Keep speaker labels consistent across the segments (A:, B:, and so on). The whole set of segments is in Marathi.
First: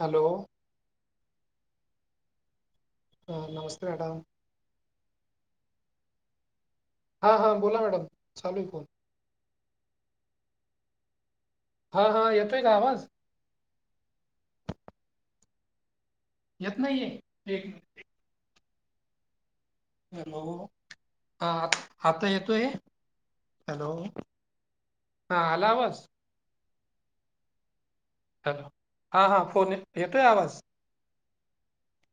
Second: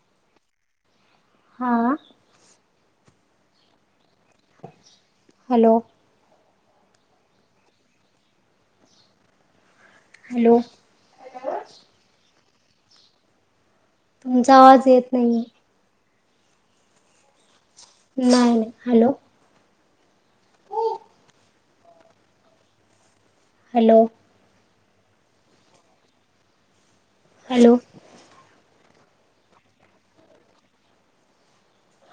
A: हॅलो.
B: हा.
A: ह नमस्ते मॅडम.
B: हॅलो.
A: हा हा बोला मॅडम, चालू आहे फोन.
B: हॅलो.
A: हा हा. येतोय का आवाज?
B: तुमचा आवाज येत नाहीये.
A: येत नाहीये, एक
B: नाय नाय, हॅलो.
A: हॅलो, हा आ आता येतोय? हॅलो. हा, आला आवाज?
B: हॅलो.
A: हॅलो, हां हां फोन येतोय आवाज.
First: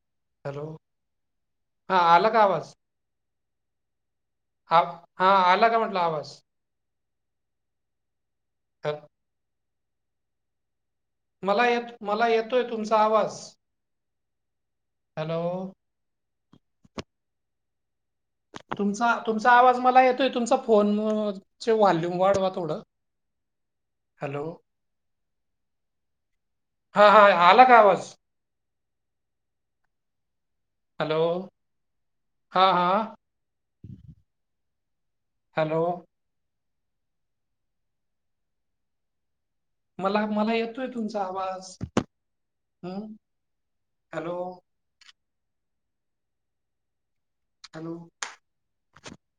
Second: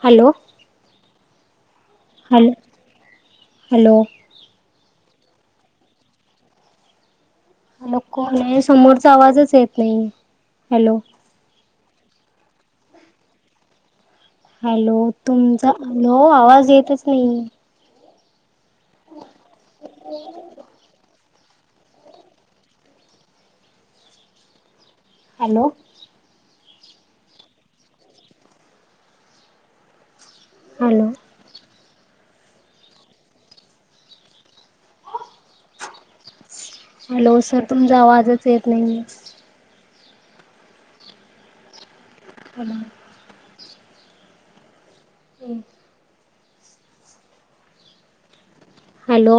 B: हॅलो.
A: हॅलो, हा आला का
B: हॅलो.
A: आवाज?
B: हॅलो.
A: हा हा, आला का म्हटलं आवाज?
B: हॅलो कोण आहे,
A: ह
B: समोरचा आवाजच येत नाहीये. हॅलो.
A: मला येत, मला येतोय तुमचा आवाज.
B: हॅलो, तुमचा हॅलो आवाज येतच नाहीये.
A: तुमचा तुमचा आवाज मला येतोय तुमचा फोन वॉल्यूम वाढवा थोडं हॅलो
B: हॅलो
A: हा हा आला का आवाज हॅलो हां हां हॅलो.
B: हॅलो, सर तुमचा आवाजच येत नाहीेये.
A: मला मला येतोय तुमचा आवाज.
B: हॅलो.
A: अं हॅलो.
B: हं.
A: हॅलो.
B: हॅलो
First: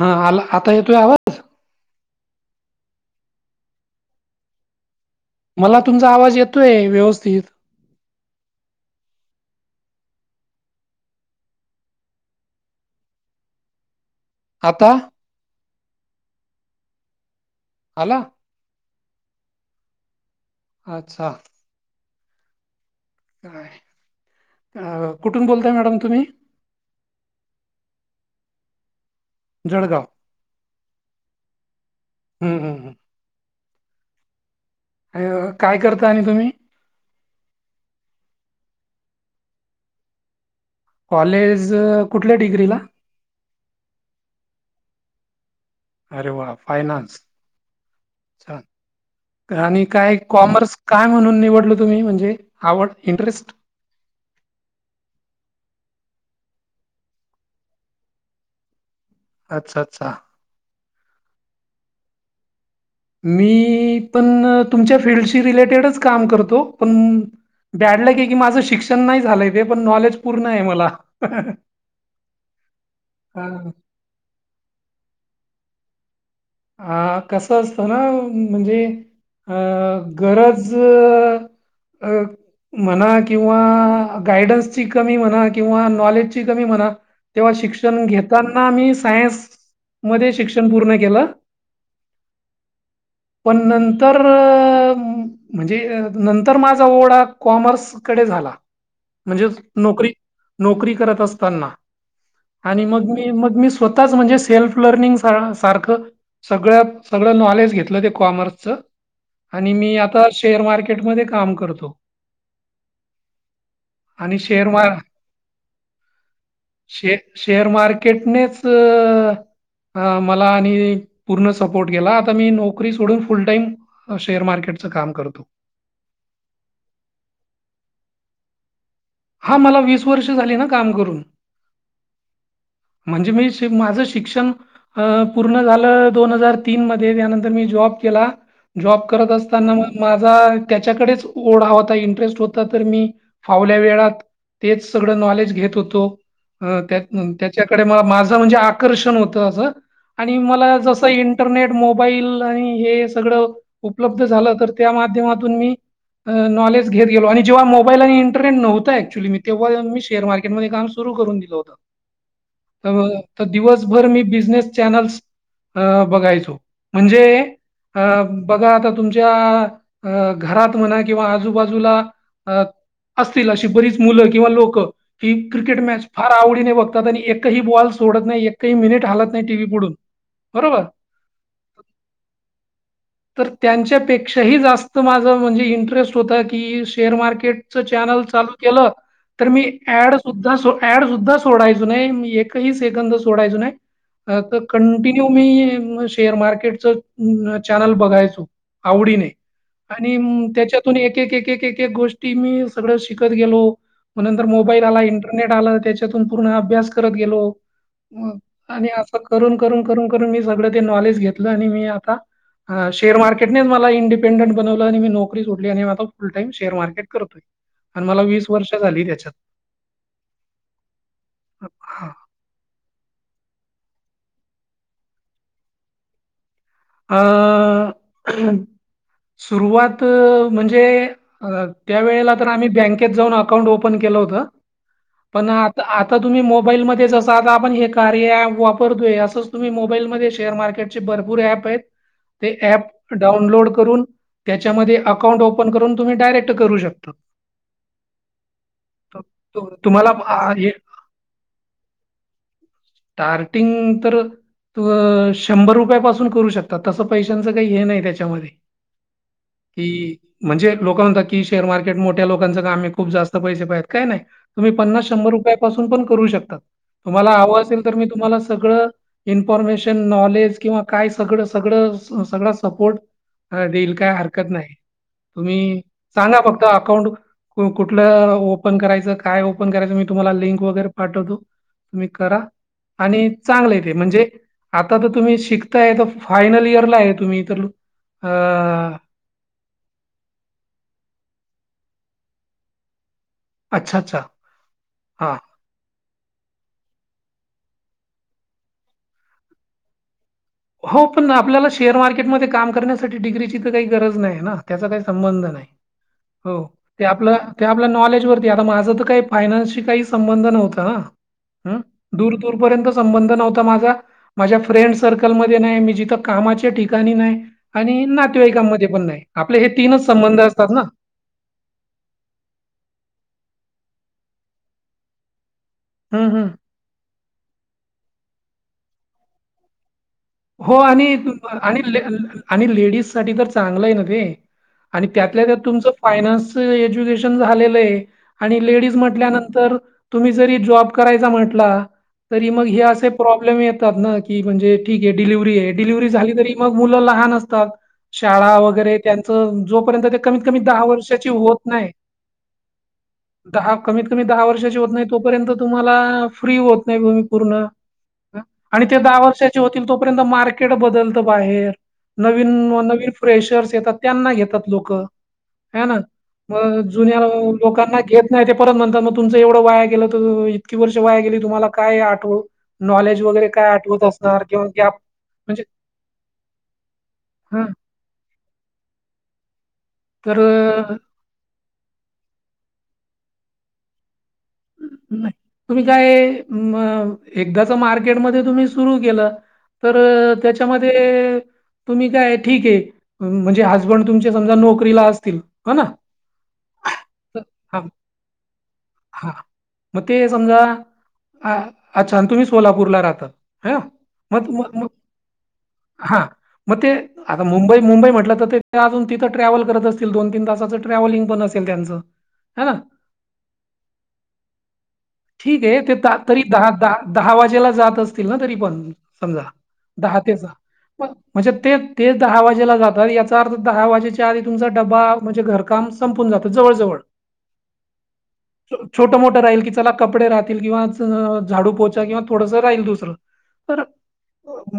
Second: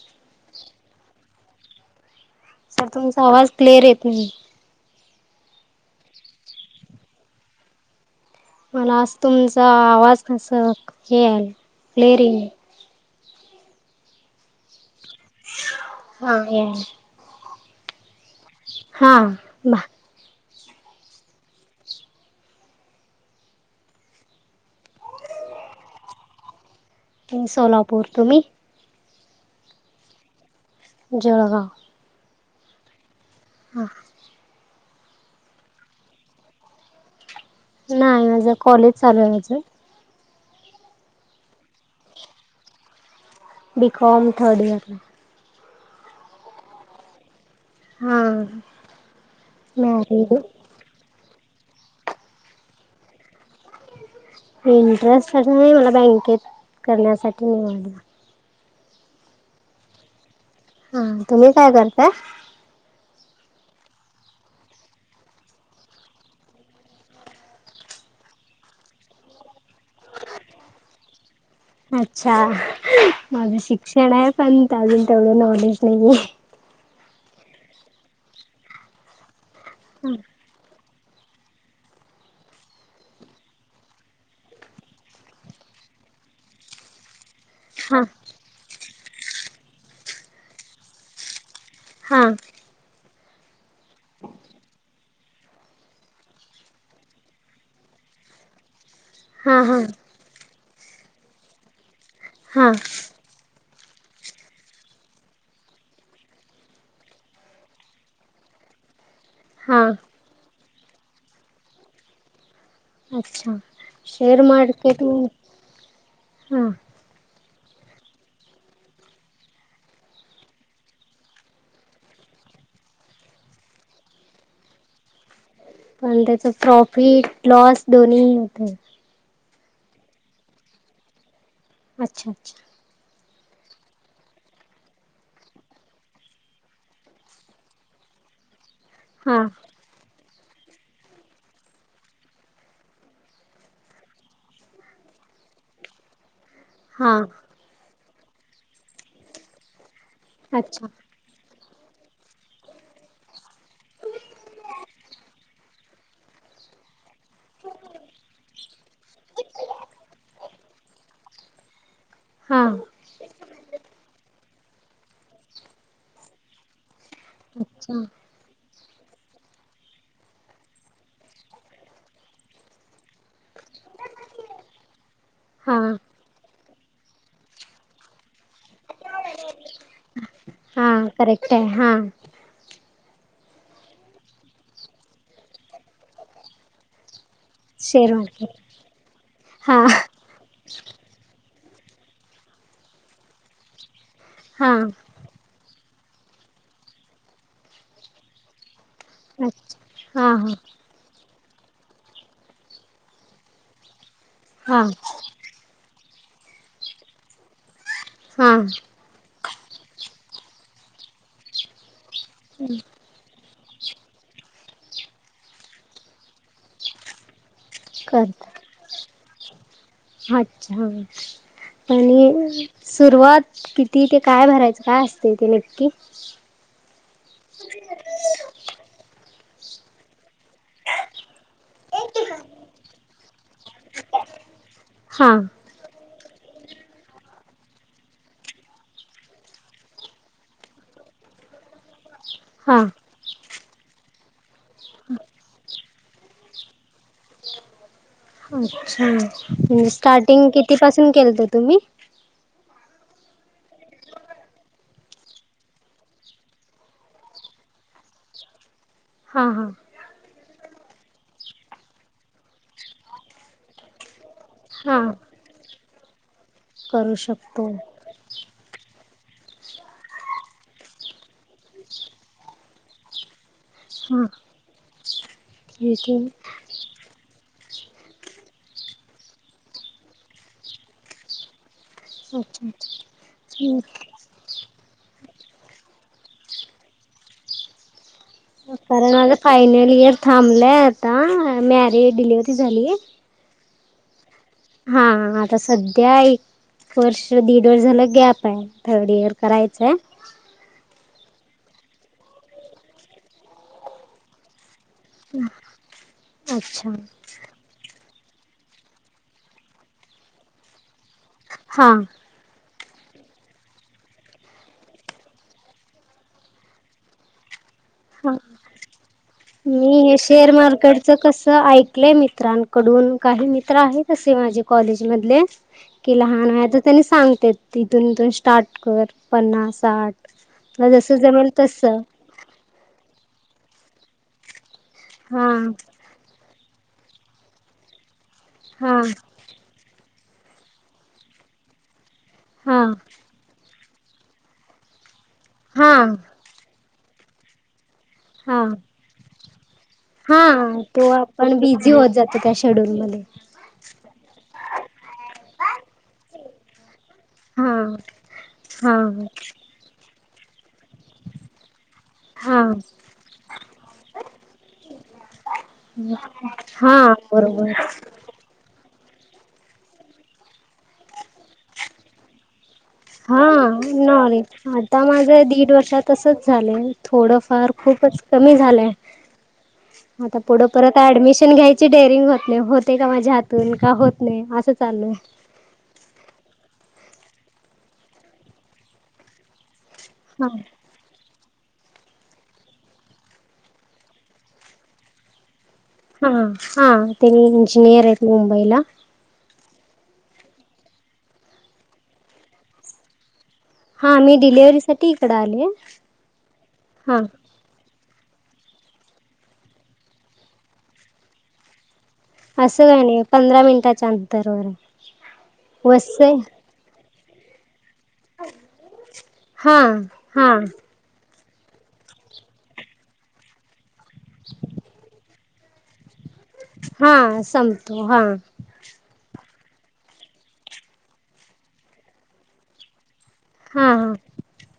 A: हा आ आता येतोय आवाज
B: सर तुमचा आवाज क्लिअर येत नाही
A: मला तुमचा आवाज येतोय व्यवस्थित
B: मला आज तुमचा आवाज कस केल क्लेअरी
A: आता
B: हा ये
A: आला
B: हा बा
A: अच्छा का कुठून बोलताय मॅडम तुम्ही
B: सोलापूर तुम्ही
A: जळगाव
B: जळगाव
A: हं हं हं
B: हा
A: अ काय करता आणि तुम्ही
B: नाही माझं कॉलेज चालू आहे माझं
A: कॉलेज कुठल्या डिग्रीला
B: बीिकॉम थर्ड इयरला
A: अरे वा फायनान्स
B: हां
A: छान आणि काय
B: मॅरिड
A: कॉमर्स काय म्हणून निवडल तुम्ही म्हणजे आवड इंटरेस्ट
B: इंटरेस्ट अस नाही मला बँकेत करण्यासाठी निवडला
A: अच्छा अच्छा
B: हा तुम्ही काय करताय
A: मी पण तुमच्या फिल््डशी रिलेटेडच काम करतो पण बॅडलं क की माझं शिक्षण नाही झालंय ते पण नॉलेज पूर्ण आहे मला
B: अच्छा माझं
A: हा.
B: शिक्षण आहे पण अजून तेवढं नॉलेज नाहीये
A: ह कसं असतं ना म्हणजे अ
B: आहे
A: गरज ज अ म्हणा किंवा गायडन्सची कमी म्हणा किंवा नॉलेजची कमी म्हणा तेव्हा शिक्षण
B: हां
A: घताना मी सायन्स मध्ये शिक्षण पूर्ण केलं
B: हा
A: पण नंतर म्हणजे नंतर माझा ओढा कॉमर्सकडे झाला म्हणजे
B: हां हां
A: नोकरी नोकरी करत असताना
B: हां
A: आणि मग मग मी स्वतःच म्हणजे सेल्फ लर्निंग सारखं सगळ सगळ नॉलेज घेतलं ते कॉमर्सच आणि
B: हां
A: मी आता शेर मार्के ट म काम करतो
B: अच्छा
A: आणि
B: शेअर
A: मार
B: मार्केट हां
A: शे शेअर मार्केटनेच अ मला आणि पूर्ण सपोर्ट केला आता मी नोकरी सोडून फुल टाईम शेअर मार्केटचं काम करतो.
B: पण त्याच प्रॉफिट लॉस दोन्ही होतय.
A: हा मला वीस वर्ष झाले न काम करून.
B: अच्छा अच्छा.
A: म्हणजे मी श माझं शिक्षण अ पूर्ण झालं दोन हजार तीन मध्ये त्यानंतर मी जॉब केला जॉब करत
B: हां
A: असताना मग माझा त्याच्याकडेच ओढा होता इंटरेस्ट होता तर मी फावल्या वेळात तेच सग नलेज घेत होत
B: हा
A: माझ म्हणजे आकर्षण होत अस मला ज
B: अच्छा
A: टरनेट मोबाईल आणि हे सगळं उपलब्ध झालं तर त्या माध्यमातून मी अ नॉलेज घेत गेलो आणि जेव्हा मोबाईल आणि इंटरनेट नव्हतय क्चुली मी तेव्हा अ मी शेअर मार्केटमध्ये काम सुरु करून दिलं होत.
B: हां.
A: त अ दिवसभर मी बिझनेस चॅनल्स अ बघायचो म्हणजे
B: अच्छा
A: अ बघा आता तुमच्या अ घरात म्हणा किंवा आजूबाजूला अ असतील अशी बरीच मुलं किंवा लोकं ही
B: हा
A: क्रिकेट मॅच फार आवडीनें बघतात आणि एकही बॉल सोडत नाही ए कही मिनिटं हालत नाही टी व्ही पुढून बरोबर.
B: हा करेक्ट आहे हा
A: तर त्यांच्या पेक्षाही जास्त माझं म्हणजे इंटरेस्ट होता की, शेअर मार्केट च
B: शेअर
A: चॅनल चालू
B: मार्केट
A: केलं तर मी
B: हा
A: ॲड सुद्धा सो ॲड सुद्धा सोडायचो नाही एकही सेकंद सोडायचो नाही अ
B: हा
A: कंटि न्यू मी अ शेअर मार्केट च न चॅनल बघायचो आवडीनें.
B: हा
A: आणि
B: हा
A: म त्याच्यातून एक एक एक गोष्टी मी सगळं शिकत गेलो. म नंतर
B: हा
A: मोबाईल आला, इंटरनेट आल त्याच्यातून पूर्ण अभ्यास करत गेलो.
B: हा
A: आणि असं करून करून करून करून मी सगळं ते नॉलेज घेतलं आणि मी आता ह श शेअर मार्केटनेच मला इंडिपेंडंट बनवलं आणि मी नोकरी सोडली आणि आता फुल टाईम शेअर मार्केट करतोय. आणि मला
B: कर
A: वर्ष झाली त्याच्यात.
B: अच्छा
A: हां.
B: आणि सुरुवात किती ते काय भरायचं काय असतय ते नक्की?
A: अ सुरुवात अ म्हंजे अ त्या वेळेला तर आम्ही बँकेत जाऊन अकाउंट ओपन केलं होत
B: हा
A: पण आ आता तुम्ही मोबाईलमध्ये जसं आता आपण हे कार्य ऍप वापरतोय, असंच तुम्ही मोबाईलमध्ये शेअर मार्केट चे भरपूर ऍप आहेत ते
B: हा
A: ऍप डाउनलोड करून त्याच्यामध्ये अकाउंट ओपन करून तुम्ही डायरेक्ट करू शकता. त तु
B: अच्छा
A: तुम्हाला आ
B: स्टार्टिंग
A: हे
B: किती पासून केलंत तुम्ही?
A: स्टार्टिंग तर त अ शंभर रुपयापासून करू शक तसं पैशांचं काही हे नाही त्याच्यामध्ये.
B: हा हा.
A: की म्हणजे लोक म्हणतात की शेअर मार्केट मोठ्या लोकांच कामय, खूप जास्त पैसे पाहिजेत काय नाहीं तुम्ही
B: हा
A: पन्नास शंभर रुपया पासून पणं करू शकतात
B: करू
A: तुम्हाला हवं
B: शकतो
A: असेल तर मी तुम्हांला सगळं इन्फॉर्मेशन नॉलेज किंवा काय सगळंच सगळं सगळा सपोर्ट देईल काय
B: हा
A: हरकत नाहीं. तुम्ही
B: ठीक आहे
A: सांगा फक्त अकाउंट कुठलं ओपन करायचं काय ओपन करायचं मी तुम्हाला लिंक वगैरे पाठवतो. तुम्ही करा
B: अच्छा
A: आणि
B: अच्छा
A: चांगलंय ते म्हणजे आता तर तुम्ही शिकताय त फायनल इयर ला आहे तुम्हीं तर अ,
B: कारण माझं फायनल इयर थांबलंय आता अ मॅरी डिलिव्हरी झालीय.
A: अच्छा अच्छा.
B: हा
A: हां.
B: हा. आता सध्या एक वर्ष दीड वर्ष झालं गॅप आहे थर्ड इयर करायचं आहे.
A: हो पण आपल्याला शेअर मार्केटमध्ये काम करण्यासाठी डिग्रीची तर काही गरज नाही ना त्याच काय. संबंध नाही हो
B: अच्छा
A: ते आपलं ते आपल्या नॉलेजवरती आहे. आता माझं तर काही फायनान्सशी काही संबंध नव्हत ना
B: हा
A: दूर पूरेपूर संबंध नव्हतं माझ माझ्या फ्रें कल मध्ये नाही मी जिथं कामाच्या ठिकाणी नाहीं आणि
B: हा
A: नातेवाईकांमध्ये पण नाही आपले हे तीनच संबंध असतात ना.
B: त कसं ऐकलंय मित्रांकडून काही मित्र आहेत तसे माझे कॉलेज मधले. कि
A: हं, हं.
B: लहान वयात त त्यांनी सांगतेत तिथून इथून स्टार्ट कर पन्नास साठ
A: हो
B: तुला
A: आणि
B: जसं जमेल तस
A: आणि आणि लेडीज साठी तर चांगलं आहे ना ते आणि त्यातल्या
B: हा
A: त्यात तुमचं फायनान्सच एज्युकेशन झालेलं आणि लेडीज
B: हा
A: म्हटल्यानंतर तुम्ही जरी जॉब करायचा म्हटलं
B: हा
A: तर असे प्रॉब्लेम येतात ना क म्हणजे ठीक आहे. डिलिव्हरी आहे
B: हा
A: डिलिव्हरी झाली तरी मग मुलं लहान असतात. शाळा
B: हा
A: वगैरे त्यांच जोपर्यंत कमीत कमी
B: हा
A: दहा
B: तो
A: वर्षाची होत
B: आपण
A: नाही,
B: बिझी होत जातो त्या शेड्यूल मध्ये
A: दहा कमीत कमी दहा वर्षाची होत नाही. तोपर्यंत तुम्हाला फ्री होत नाही त पूर्ण
B: हा
A: आणि
B: हा
A: ते दहा वर्षा तोपर्यंत मार्केट बदलतं बाहेर. नवीन
B: हा
A: नवीन फ्रेशर्स येतात त्यांना घेतात लोकं ह ना म
B: हा
A: जुन्या
B: बरोबर
A: लोकांना घ नाही ते परत म्हणतात मग तुमचं एवढं वाया गेलं तर इतकी वर्ष वाया गेली तुम्हाला काय आठवू नॉलेज
B: हा
A: वगैरे काय आठवत असणार.
B: नॉलेज
A: गॅप
B: आता माझं
A: म्हणजे
B: दीड वर्षात तसच झालंय
A: हां,
B: थोडंफार खूपच कमी झालंय, आता
A: तर
B: पुढं
A: अ,
B: परत ऍडमिशन घ्यायच. ची डेरिंग होत नाही, होते का माझ्या हातून का होत नाही असं चाललूय
A: नाही. तुम्ही काय एकदाच मार्केटमध्ये तुम्ही सुरू केलं. तर
B: हा
A: त्याच्यामध्ये तुम्ही काय ठीक आहे म्हणजे हजबंड तुमच्या समजा नोकरीला असतील ह ना
B: हा हा
A: तर-
B: त्यांनी
A: हा
B: इंजिनियर आहेत मुंबईला
A: हा मग ते समजा अ अच्छा तुम्ही सोलापूरला राहतात. ह
B: हा मी
A: म म
B: डिलिव्हरी
A: म
B: साठी इकडे आले
A: हा म ते
B: हा
A: आ मुंबई मुंबई म्हटलं तर ते अजून तिथं ट्रॅव्हल करत असतील दोन तीन तासाचं ट्रॅवलिंग पण असेल त्यांचं है ना
B: असं काय नाही पंधरा मिनिटाच्या अंतरवर
A: ठीक आहे ते
B: वसई
A: तरी दहा दहा दहा वाजेला जात असते. तरी पण समजा
B: हा
A: दहा ते
B: हा
A: म्हणजे तेच तेच दहा वाजेला जातात याचा अर्थ दहा वाजेच्या आधी तुमचा डबा म्हणजे घर काम संपून जात.
B: हा संपतो हा
A: छोट मोठं राहील की चला कपडे राहतील किंवा झाडू पोचा किंवा थोडंसं राहील दुसरं
B: हा
A: तर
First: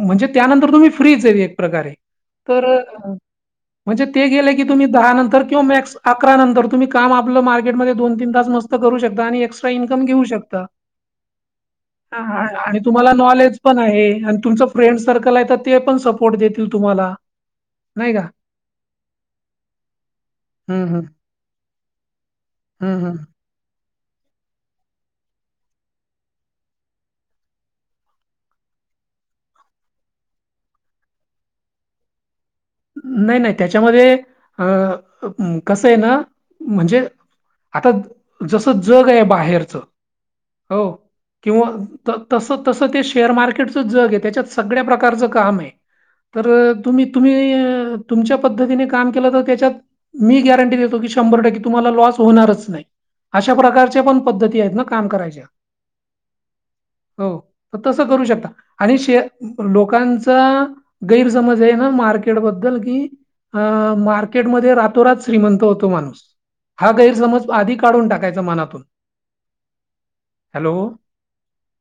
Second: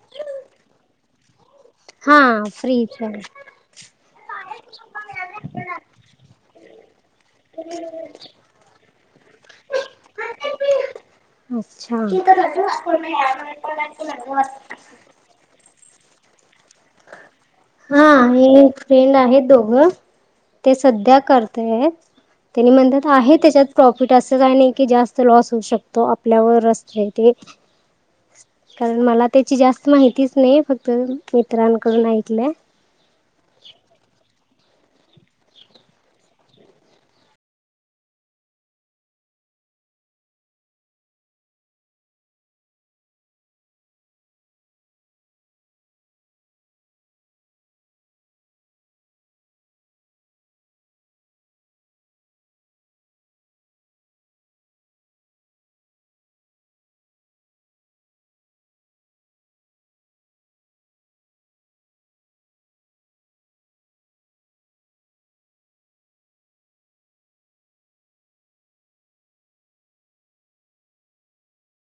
A: म्हणजे त्यानंतर तुम्ही फ्रीच येईल एक प्रकारे
B: हा
A: तर
B: फ्री
A: अं, म्हणजे ते गेले की तुम्ही दहा नंतर किंवा मॅक्स अकरा नंतर तुम्ही काम आपलं मार्केटमध्ये दोन तीन तास नस करू शकता आणि एक्स्ट्रा इनकम घेऊ शकता.
B: अच्छा
A: ह आणि तुम्हाला नॉलेज पण आहे आणि तुमच फ्रेंड सर्कल आहे ते पण कोट देतील तुम्हाला.
B: हा
A: नाही का
B: हे एक फ्रेंड आहे दोघं ते
A: हम्म हम्म
B: सध्या करतय त्यांनी
A: हम्म
B: म्हणतात आहे त्याच्यात प्रॉफिट असं काही नाही की जास्त लॉस होऊ शकतो आपल्यावर असते ते कारण मला त्याची जास्त माहितीच नाही फक्त मित्रांकडून ऐकलंय.
A: नाही नाही त्याच्यामध्ये अ कसं आहे ना म्हणजे आता जसं जग आहे बाहेरच हो किंवा तस तसं ते शेअर मार्केटचं जग आहे त्याच्यात सगळ्या प्रकारचं काम आहे तर तुम्ही तुम्ही तुमच्या पद्धतीने काम केलं तर त्याच्यात मी गॅरंटी देतो की शंभर टक्के तुम्हाला लॉस होणारच नाही अशा प्रकारच्या पण पद्धती आहेत ना काम करायच्या हो तसं करू शकता आणि श लोकांचा गैरसमज आहे ना मार्के े बद्दल की अ मार्केटमध्ये रातोरात श्रीमंत होतो माणूस हा गैरसमज आधी काढून टाकायचा मनातून हॅलो